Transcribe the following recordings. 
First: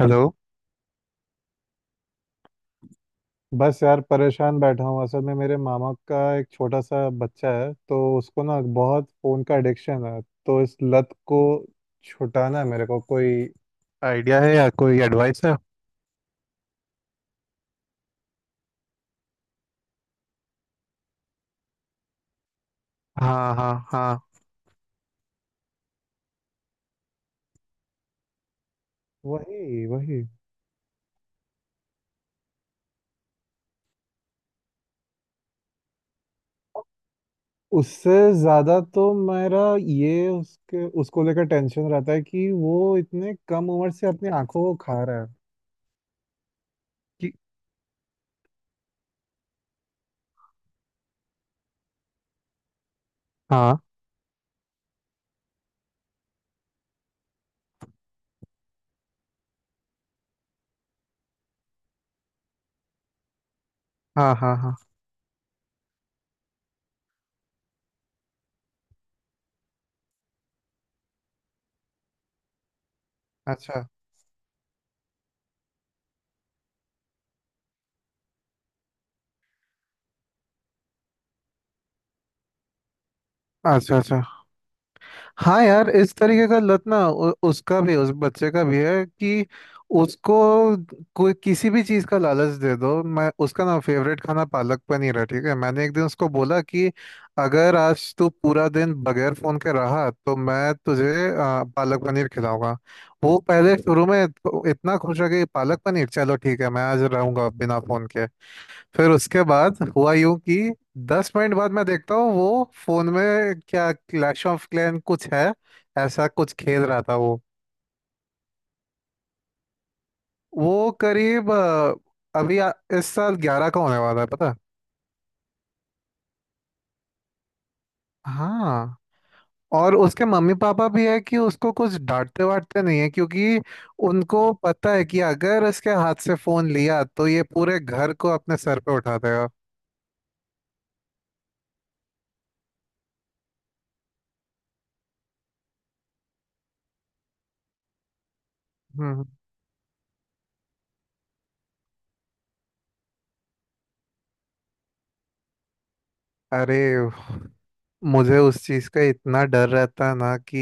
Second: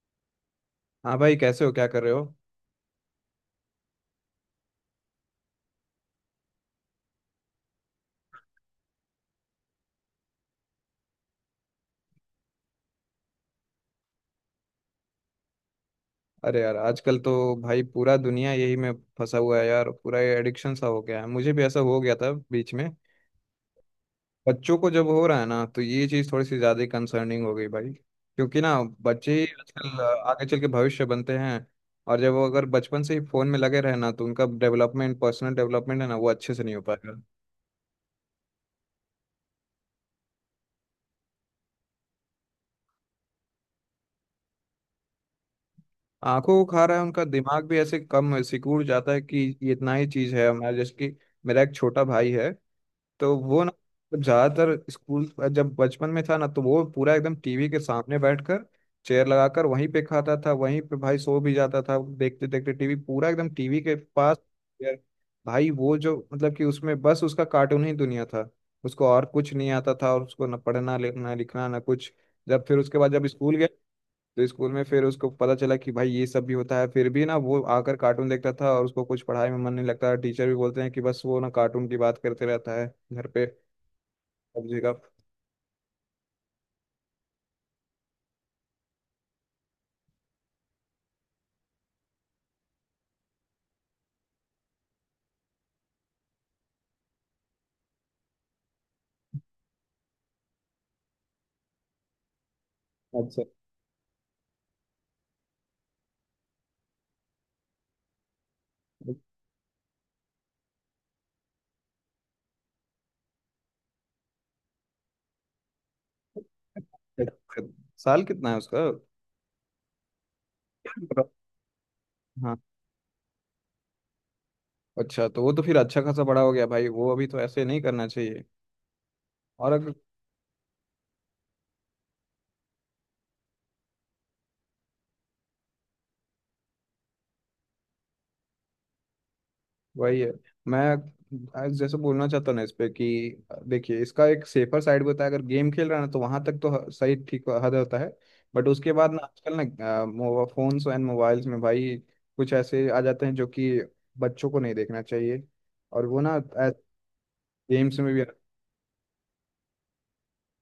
Hello. हाँ भाई, कैसे हो? क्या कर रहे हो? बस यार परेशान बैठा हूँ, असल में मेरे मामा का एक छोटा सा बच्चा है, तो उसको ना बहुत फ़ोन का एडिक्शन है। तो इस लत को छुटाना है, मेरे को कोई आइडिया है या कोई एडवाइस है? अरे यार, आजकल तो भाई पूरा दुनिया यही में फंसा हुआ है यार। पूरा ये एडिक्शन सा हो गया है। मुझे भी ऐसा हो गया था बीच में। हाँ, हाँ, हाँ। बच्चों को जब हो रहा है ना, तो ये चीज़ थोड़ी सी ज़्यादा कंसर्निंग हो गई भाई, क्योंकि ना बच्चे ही वही, आजकल वही। आगे चल के भविष्य बनते हैं। और जब वो अगर बचपन से ही फ़ोन में लगे रहे ना, तो उनका डेवलपमेंट, पर्सनल डेवलपमेंट है ना, वो अच्छे से नहीं हो पाएगा। उससे ज़्यादा तो मेरा ये उसके उसको लेकर टेंशन रहता है कि वो इतने कम उम्र से अपनी आंखों को खा रहा है। आंखों को खा रहा है, उनका कि- दिमाग भी ऐसे कम सिकुड़ जाता है कि ये इतना ही चीज़ है हमारा। जैसे कि मेरा एक छोटा भाई है, तो वो ना हाँ, ज्यादातर स्कूल, जब बचपन में था ना, तो वो पूरा एकदम टीवी के सामने बैठकर, चेयर लगाकर वहीं पे खाता था, वहीं पे भाई सो भी जाता था, देखते देखते टीवी, पूरा एकदम टीवी के हाँ, पास हाँ, हाँ। यार। भाई वो जो, मतलब कि उसमें बस उसका कार्टून ही दुनिया था। उसको और कुछ नहीं आता था, और उसको ना पढ़ना लिखना लिखना ना कुछ। जब फिर उसके बाद जब स्कूल गया, अच्छा, तो स्कूल में फिर उसको पता चला कि भाई ये सब भी होता है। फिर भी ना वो आकर कार्टून देखता था और उसको कुछ पढ़ाई में मन नहीं लगता था। टीचर भी बोलते हैं कि बस वो ना कार्टून की बात करते रहता है घर पे, अच्छा, अच्छा। सब्जी का। हाँ यार, इस तरीके का लत ना उसका भी, उस बच्चे का भी है कि उसको कोई किसी भी चीज़ का लालच दे दो। मैं, उसका ना फेवरेट खाना पालक पनीर है, ठीक है। मैंने एक दिन उसको बोला कि अगर आज तू पूरा दिन बगैर फोन के रहा तो मैं तुझे पालक पनीर खिलाऊंगा। वो अच्छा, पहले शुरू में तो इतना खुश हो गई, पालक पनीर, चलो ठीक है, मैं आज रहूंगा बिना फोन के। फिर उसके बाद हुआ यूं कि 10 मिनट बाद मैं देखता हूँ वो फोन में क्या, क्लैश ऑफ क्लैन कुछ है, ऐसा कुछ खेल रहा था वो। अच्छा। साल कितना है उसका? वो करीब हाँ। अभी इस साल 11 का होने वाला है पता। अच्छा, तो वो तो फिर अच्छा खासा बड़ा हो गया भाई। वो अभी तो ऐसे नहीं करना चाहिए। हाँ। और अगर, और उसके मम्मी पापा भी है कि उसको कुछ डांटते वाटते नहीं है, क्योंकि उनको पता है कि अगर इसके हाथ से फोन लिया तो ये पूरे घर को अपने सर पे उठा देगा। वही है। मैं आज जैसे बोलना चाहता हूँ ना इस पे कि देखिए, इसका एक सेफर साइड भी होता है। अगर गेम खेल रहा है ना, तो वहां तक तो सही ठीक हद होता है। बट उसके बाद ना हम्म। आजकल ना फोन्स एंड मोबाइल्स में भाई कुछ ऐसे आ जाते हैं जो कि बच्चों को नहीं देखना चाहिए। और वो ना अरे गेम्स में भी, मुझे उस चीज का इतना डर रहता है ना, कि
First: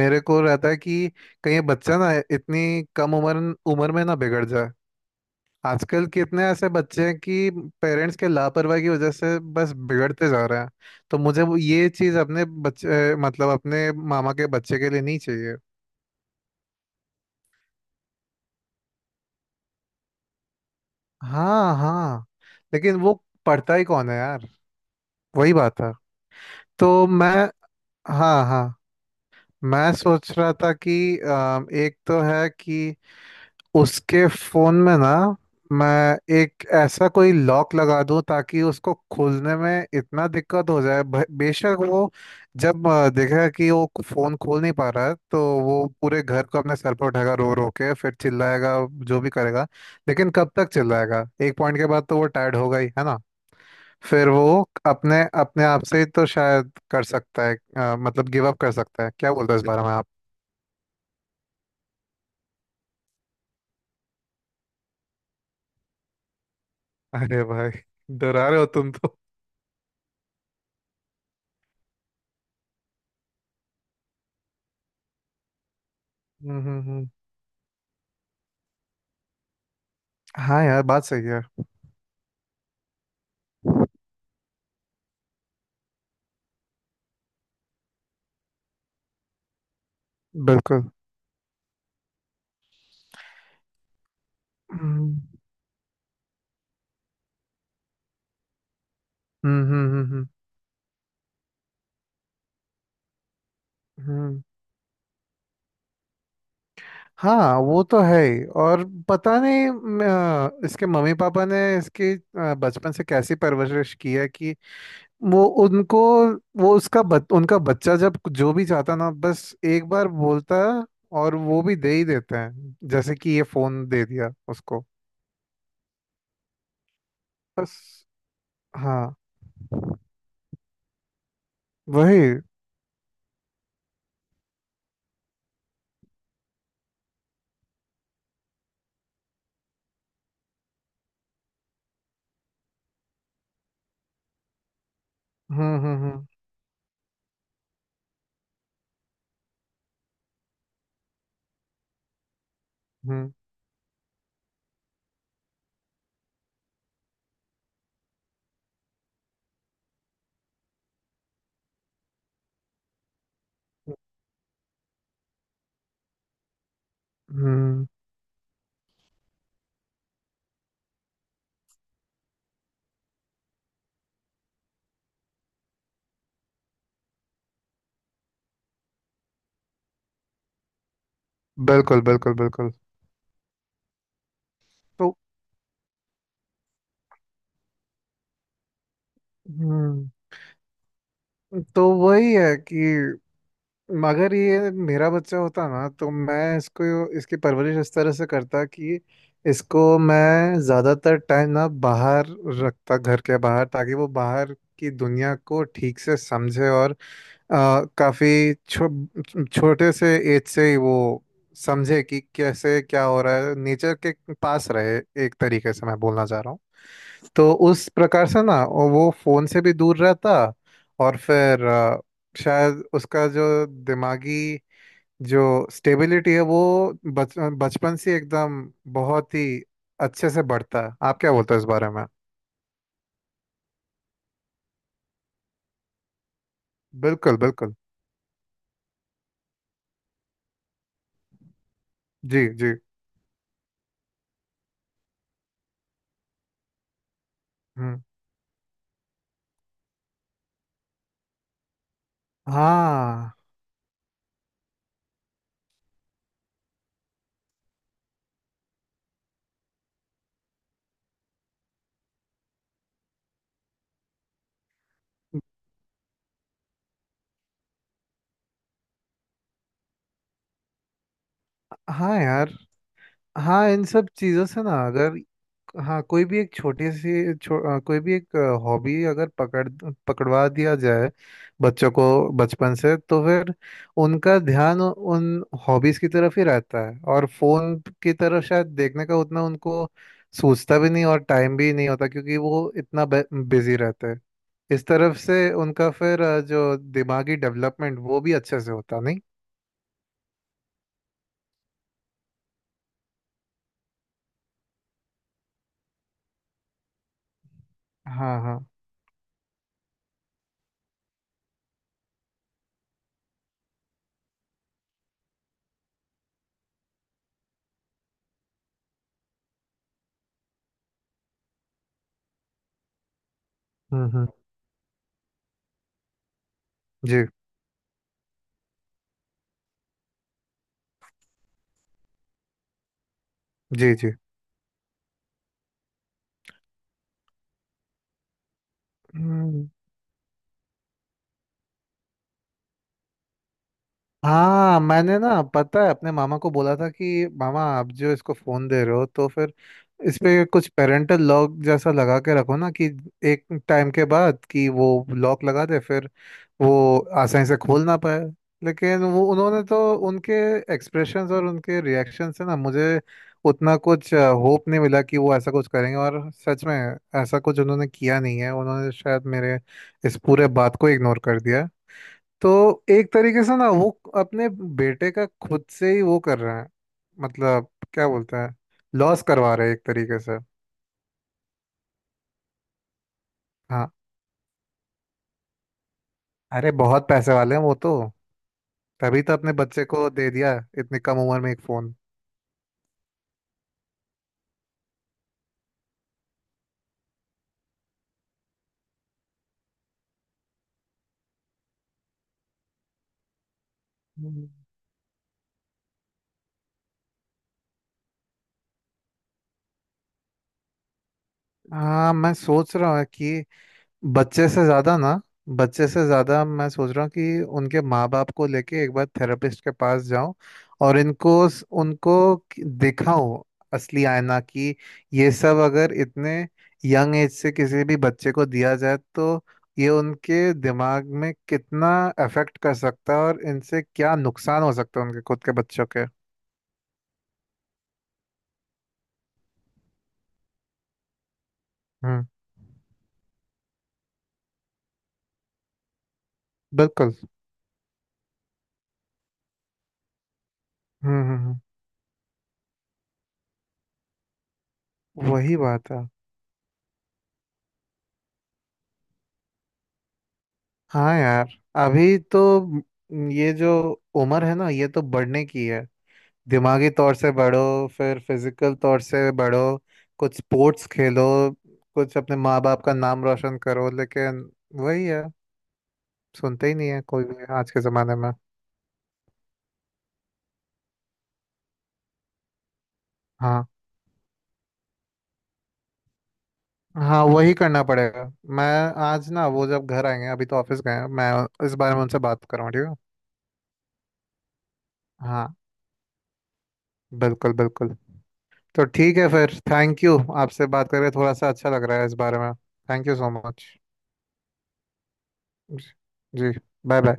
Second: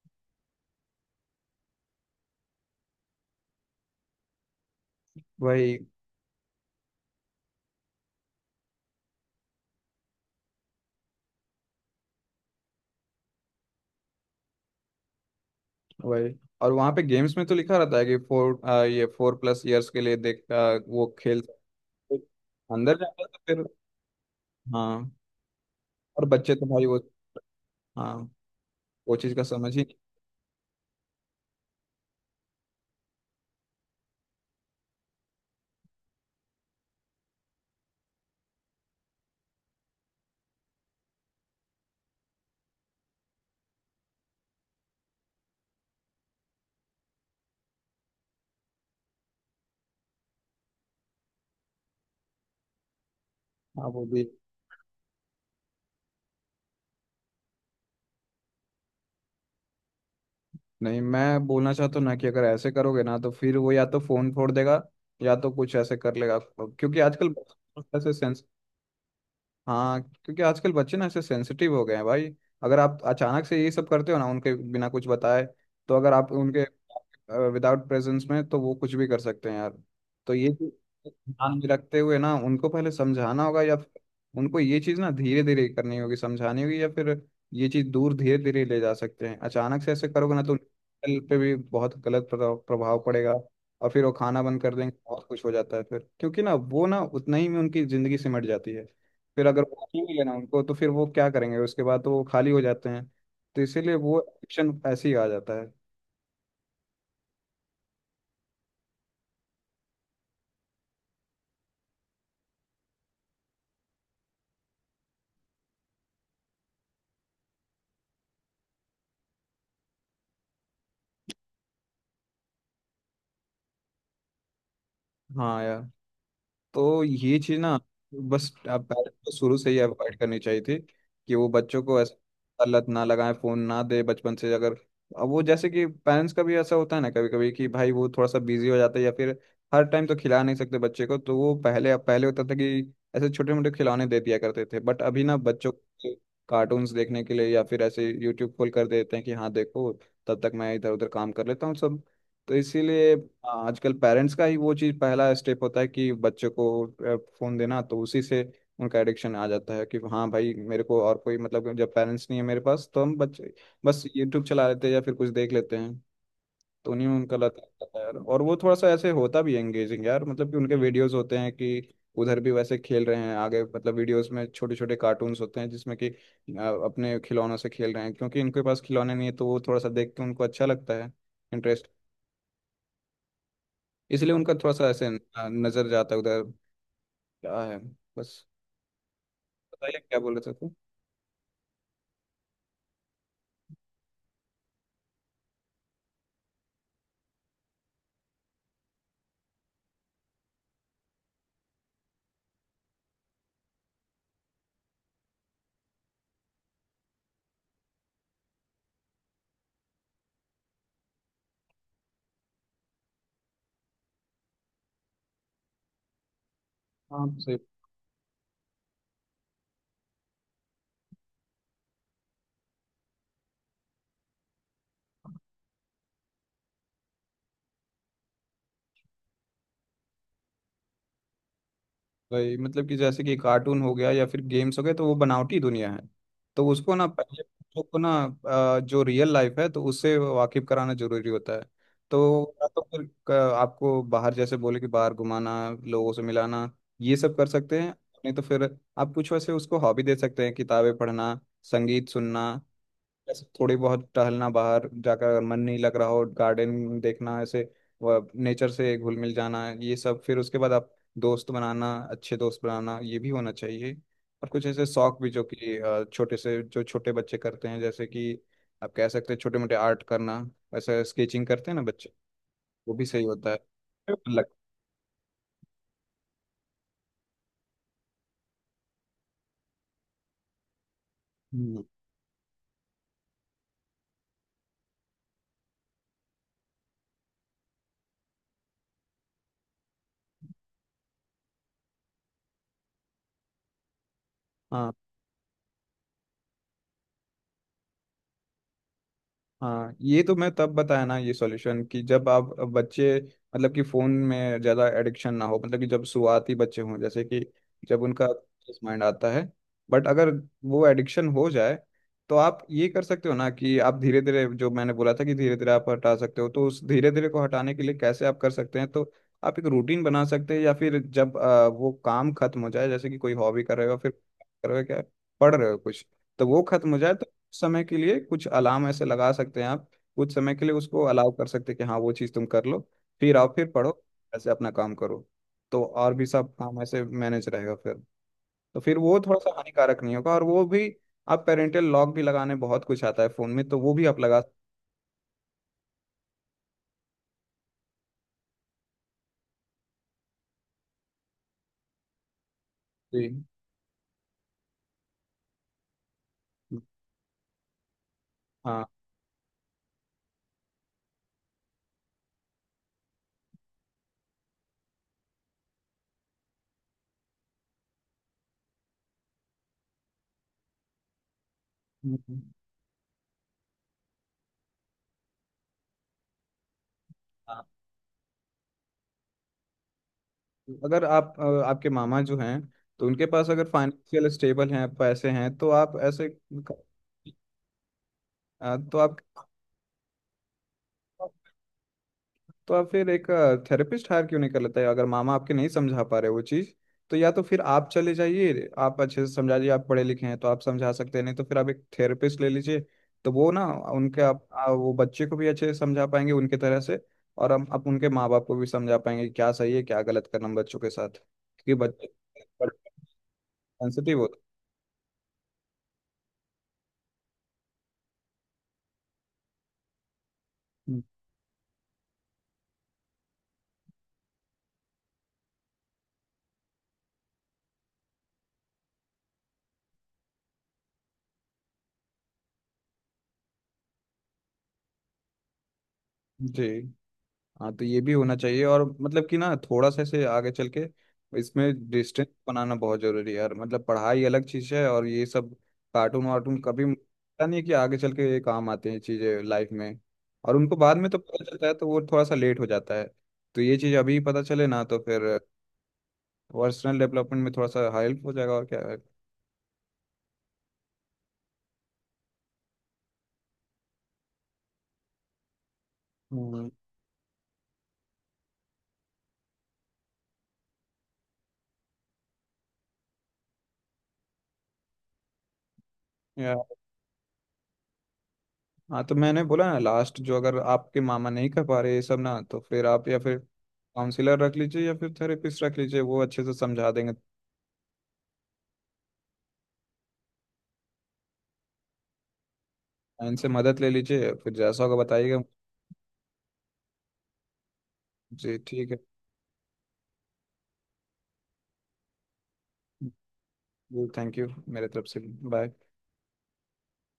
मेरे को रहता है कि कहीं ये बच्चा ना इतनी कम उम्र उम्र में ना बिगड़ जाए। वही आजकल कितने ऐसे बच्चे हैं कि पेरेंट्स के लापरवाही की वजह से बस बिगड़ते जा रहे हैं। तो मुझे ये चीज अपने बच्चे, मतलब अपने मामा के बच्चे के लिए नहीं चाहिए। वही। और वहां पे गेम्स में तो लिखा रहता है कि फोर, ये फोर प्लस इयर्स के लिए देख वो खेल सकते। हाँ, हाँ। अंदर लेकिन वो जाता है, तो फिर पढ़ता ही कौन है यार। हाँ। वही बात है। और बच्चे तो भाई वो, तो मैं। हाँ, हाँ, हाँ। वो चीज का समझ ही। मैं सोच रहा था कि एक तो है कि उसके फोन में ना मैं एक ऐसा कोई लॉक लगा दूं, ताकि उसको खोलने में इतना दिक्कत हो जाए, बेशक वो जब देखेगा कि वो फोन खोल नहीं पा रहा है तो वो पूरे घर को अपने सर पर उठाएगा, रो रो के फिर चिल्लाएगा, जो भी करेगा। लेकिन कब तक चिल्लाएगा, एक पॉइंट के बाद तो वो टायर्ड होगा ही, है ना? हाँ, वो भी फिर वो अपने अपने आप से ही तो शायद कर सकता है, मतलब गिव अप कर सकता है। क्या बोलते हो इस बारे में आप? नहीं। मैं बोलना चाहता हूँ ना कि अगर ऐसे करोगे ना, तो फिर वो या तो फोन फोड़ देगा, या तो कुछ ऐसे कर लेगा, क्योंकि आजकल अरे भाई, ऐसे, डरा रहे हो तुम तो। हाँ, क्योंकि आजकल बच्चे ना ऐसे सेंसिटिव हो गए हैं भाई। अगर आप अचानक से ये सब करते हो ना उनके, बिना कुछ बताए, तो अगर आप हम्म, उनके हम्म। विदाउट प्रेजेंस में, तो वो कुछ भी कर सकते हैं यार। तो ये हाँ चीज़ यार, बात सही है। ध्यान में रखते हुए ना उनको पहले समझाना होगा, या फिर उनको ये चीज़ ना धीरे धीरे करनी होगी, समझानी होगी। या फिर ये चीज़ दूर धीरे धीरे ले जा सकते हैं। अचानक से ऐसे करोगे ना, तो बिल्कुल। उनके हेल्थ पे भी बहुत गलत प्रभाव प्रभाव पड़ेगा। और फिर वो खाना बंद कर देंगे, हम्म, बहुत कुछ हो जाता है फिर, क्योंकि ना वो ना उतना ही में उनकी ज़िंदगी सिमट जाती है। फिर अगर हम्म, वो हम्म। नहीं हम्म, लेना उनको, तो फिर वो क्या करेंगे उसके बाद? तो वो खाली हो जाते हैं। तो इसीलिए हम्म, वो हम्म। एडिक्शन ऐसे ही आ जाता है। हाँ वो तो है ही, और पता नहीं इसके मम्मी पापा ने इसकी बचपन से कैसी परवरिश की है कि वो उनको, वो उसका उनका बच्चा जब जो भी चाहता ना बस एक बार बोलता है और वो भी दे ही देते हैं, जैसे कि ये फोन दे दिया उसको। हाँ यार, तो ये चीज बस। ना बस आप पेरेंट्स हाँ। को शुरू से ही अवॉइड करनी चाहिए थी कि वो बच्चों को वही। ऐसा लत ना लगाएं, फोन ना दे बचपन से। अगर अब वो, जैसे कि पेरेंट्स का भी ऐसा होता है ना कभी कभी कि भाई वो थोड़ा सा बिजी हो जाता है, या फिर हर टाइम तो खिला नहीं सकते बच्चे को, तो वो पहले पहले होता था कि ऐसे छोटे मोटे खिलौने दे दिया करते थे, बट अभी ना बच्चों हम्म, हम्म, को हम्म। कार्टून्स देखने के लिए या फिर ऐसे यूट्यूब खोल कर देते हैं कि हाँ देखो, तब तक मैं इधर उधर काम कर लेता हूँ सब। तो इसीलिए, हम्म, हाँ, आजकल पेरेंट्स का ही वो चीज पहला स्टेप होता है कि बच्चे को फोन देना। तो उसी से उनका एडिक्शन आ जाता है कि हाँ भाई, मेरे को और कोई, मतलब जब पेरेंट्स नहीं है मेरे पास तो हम बच्चे बस यूट्यूब चला लेते हैं या फिर कुछ देख लेते हैं। तो उन्हीं में उनका लत लग हम्म। जाता है यार। और वो थोड़ा सा ऐसे होता भी है एंगेजिंग यार, मतलब कि उनके वीडियोस होते हैं कि उधर भी वैसे खेल रहे हैं आगे, मतलब वीडियोस में छोटे छोटे कार्टून्स होते हैं जिसमें कि अपने खिलौनों से खेल रहे हैं। क्योंकि इनके पास खिलौने नहीं है, तो वो थोड़ा सा देख के उनको अच्छा लगता है, इंटरेस्ट। बिल्कुल, बिल्कुल, बिल्कुल। इसलिए उनका थोड़ा सा ऐसे तो। नजर जाता है उधर। क्या है, बस। बताइए हम्म। क्या बोल रहे थे तुम। तो वही है कि अगर ये मेरा बच्चा होता ना, तो मैं इसको, इसकी परवरिश इस तरह से करता कि इसको मैं ज़्यादातर टाइम ना बाहर रखता, घर के बाहर, ताकि वो बाहर की दुनिया को ठीक से समझे और काफी छोटे से एज से ही वो समझे कि कैसे क्या हो रहा है, नेचर के पास रहे, एक तरीके से मैं बोलना चाह रहा हूँ। हाँ तो सही। उस प्रकार से ना वो फोन से भी दूर रहता, और फिर शायद उसका जो दिमागी जो स्टेबिलिटी है वो बच बचपन से एकदम बहुत ही अच्छे से बढ़ता है। आप क्या बोलते हो इस बारे में? भाई मतलब कि जैसे कि कार्टून हो गया या फिर गेम्स हो गए, तो वो बनावटी दुनिया है। तो उसको ना बिल्कुल, पहले बिल्कुल। बच्चों को ना जो रियल लाइफ है, तो उससे वाकिफ कराना जरूरी होता है। जी, तो या जी। तो फिर आपको बाहर, जैसे बोले कि बाहर घुमाना, लोगों से मिलाना, ये सब कर सकते हैं। हम्म। नहीं तो फिर आप कुछ वैसे उसको हॉबी दे सकते हैं, किताबें पढ़ना, संगीत सुनना, हाँ। जैसे थोड़ी बहुत टहलना बाहर जाकर, अगर मन नहीं लग रहा हो गार्डन देखना ऐसे, नेचर से घुल मिल जाना। ये सब फिर उसके बाद आप दोस्त बनाना, अच्छे दोस्त बनाना, ये भी होना चाहिए। और कुछ ऐसे शौक भी जो कि छोटे से, जो छोटे बच्चे करते हैं, जैसे कि आप कह सकते हैं छोटे मोटे आर्ट करना, वैसे स्केचिंग करते हैं ना बच्चे, हाँ यार। वो भी सही होता है हाँ, इन सब लग। चीज़ों से ना, अगर हाँ कोई भी एक छोटी सी कोई भी एक हॉबी अगर पकड़वा दिया जाए हम्म। बच्चों को बचपन से, तो फिर उनका ध्यान उन हॉबीज की तरफ ही रहता है और फोन की तरफ शायद देखने का उतना उनको सूझता भी नहीं, और टाइम भी नहीं होता क्योंकि वो इतना बिजी रहते हैं। इस हाँ। तरफ से उनका फिर जो दिमागी डेवलपमेंट वो भी अच्छे से होता नहीं। हाँ, ये तो मैं तब बताया ना ये सॉल्यूशन कि जब आप बच्चे, मतलब कि फोन में ज्यादा एडिक्शन ना हो, मतलब कि जब शुरुआती बच्चे हों, जैसे कि जब उनका हाँ, हाँ। माइंड आता है। बट अगर वो एडिक्शन हो जाए, तो आप ये कर सकते हो ना कि आप धीरे धीरे, जो मैंने बोला था कि धीरे धीरे आप हटा सकते हो, तो उस धीरे धीरे को हटाने के लिए कैसे आप कर सकते हैं, तो आप एक रूटीन बना सकते हैं। या फिर जब वो काम खत्म हो जाए, जैसे कि कोई हॉबी कर रहे हो, फिर हम्म, हम्म। कर रहे हो क्या, पढ़ रहे हो कुछ, तो वो खत्म हो जाए, जी, समय के लिए कुछ अलार्म ऐसे लगा सकते हैं आप। कुछ समय के लिए उसको अलाउ कर सकते हैं कि हाँ वो चीज़ तुम कर लो, फिर आओ, फिर जी, पढ़ो, जी। ऐसे अपना काम करो। तो और भी सब काम ऐसे मैनेज रहेगा फिर, तो फिर वो थोड़ा सा हम्म। हानिकारक नहीं होगा। और वो भी, आप पेरेंटल लॉक भी लगाने, बहुत कुछ आता है फ़ोन में, तो वो भी आप लगा सकते हाँ मैंने ना, पता है, अपने मामा को बोला था कि मामा आप जो इसको फोन दे रहे हो तो फिर इस पे कुछ पेरेंटल लॉक जैसा लगा के रखो ना, कि हैं। एक टाइम के बाद कि वो लॉक लगा दे फिर वो आसानी से खोल ना पाए। हाँ। लेकिन वो उन्होंने तो, उनके एक्सप्रेशंस और उनके रिएक्शन से ना मुझे उतना कुछ होप नहीं मिला कि वो ऐसा कुछ करेंगे। और सच में ऐसा कुछ उन्होंने किया नहीं है, उन्होंने शायद मेरे इस पूरे बात को इग्नोर कर दिया। हम्म। हम्म। तो एक तरीके से ना वो अपने बेटे का खुद से ही वो कर रहे हैं, मतलब हाँ। क्या बोलते हैं, लॉस करवा रहे हैं एक तरीके से। तो अगर आप आपके मामा जो हैं, तो उनके पास अगर हाँ, फाइनेंशियल स्टेबल हैं, पैसे हैं, तो आप ऐसे, अरे बहुत पैसे वाले हैं वो तो, तो आप, तभी तो अपने बच्चे को दे दिया इतनी कम उम्र में एक फोन। तो आप फिर एक थेरेपिस्ट हायर क्यों नहीं कर लेते, अगर मामा आपके नहीं समझा पा रहे वो चीज़। तो या तो फिर आप चले जाइए, आप अच्छे से समझा दीजिए, आप पढ़े लिखे हैं तो आप समझा सकते हैं, नहीं तो फिर आप एक थेरेपिस्ट ले लीजिए। तो वो ना उनके, आप हम्म। वो बच्चे को भी अच्छे से समझा पाएंगे उनके तरह से, और हम, आप उनके माँ बाप को भी समझा पाएंगे कि क्या सही है, क्या गलत करना है बच्चों के साथ। क्योंकि बच्चे हाँ मैं सोच रहा हूँ कि सेंसिटिव होते बच्चे से ज्यादा ना, बच्चे से ज्यादा मैं सोच रहा हूँ कि उनके माँ बाप को लेके एक बार थेरेपिस्ट के पास जाऊं और हैं। इनको उनको दिखाऊं असली आईना, कि ये सब अगर इतने यंग एज से किसी भी बच्चे को दिया जाए तो ये उनके दिमाग में कितना अफेक्ट कर सकता है और इनसे क्या नुकसान हो सकता है उनके खुद के बच्चों के। जी। हाँ, तो ये भी होना चाहिए। और मतलब कि ना थोड़ा सा ऐसे आगे चल के इसमें हम्म। डिस्टेंस बनाना बहुत जरूरी है यार। मतलब पढ़ाई अलग चीज है, और ये सब कार्टून वार्टून, कभी बिल्कुल। पता नहीं कि आगे चल के ये काम आते हैं चीजें लाइफ में। और उनको बाद में तो हम्म, पता हम्म। चलता है, तो वो थोड़ा सा लेट हो जाता है। तो ये चीज अभी पता चले ना, तो फिर वही बात है। पर्सनल डेवलपमेंट में थोड़ा सा हेल्प हो जाएगा, और क्या है। हाँ यार, अभी तो ये जो उम्र है ना ये तो बढ़ने की है, हम्म। दिमागी तौर से बढ़ो फिर फिजिकल तौर से बढ़ो, कुछ स्पोर्ट्स खेलो, कुछ अपने माँ बाप का नाम रोशन करो, लेकिन वही है, यार सुनते ही नहीं है कोई भी आज के ज़माने में। हाँ, तो मैंने बोला ना लास्ट, जो अगर आपके मामा नहीं कर पा रहे ये सब ना, तो फिर आप या फिर हाँ, काउंसलर रख लीजिए, या फिर थेरेपिस्ट रख लीजिए, वो अच्छे से समझा देंगे। हाँ वही करना पड़ेगा। मैं आज ना वो जब घर आएंगे, अभी तो ऑफिस गए हैं, मैं इस बारे में उनसे बात करूँ ठीक है। इनसे मदद ले लीजिए, फिर जैसा होगा बताइएगा। हाँ, बिल्कुल, बिल्कुल। जी तो ठीक है। ठीक है फिर, थैंक यू। आपसे बात करके थोड़ा सा अच्छा लग रहा है इस बारे में, थैंक यू सो मच। जी थैंक यू मेरे तरफ से। बाय। जी, बाय, बाय।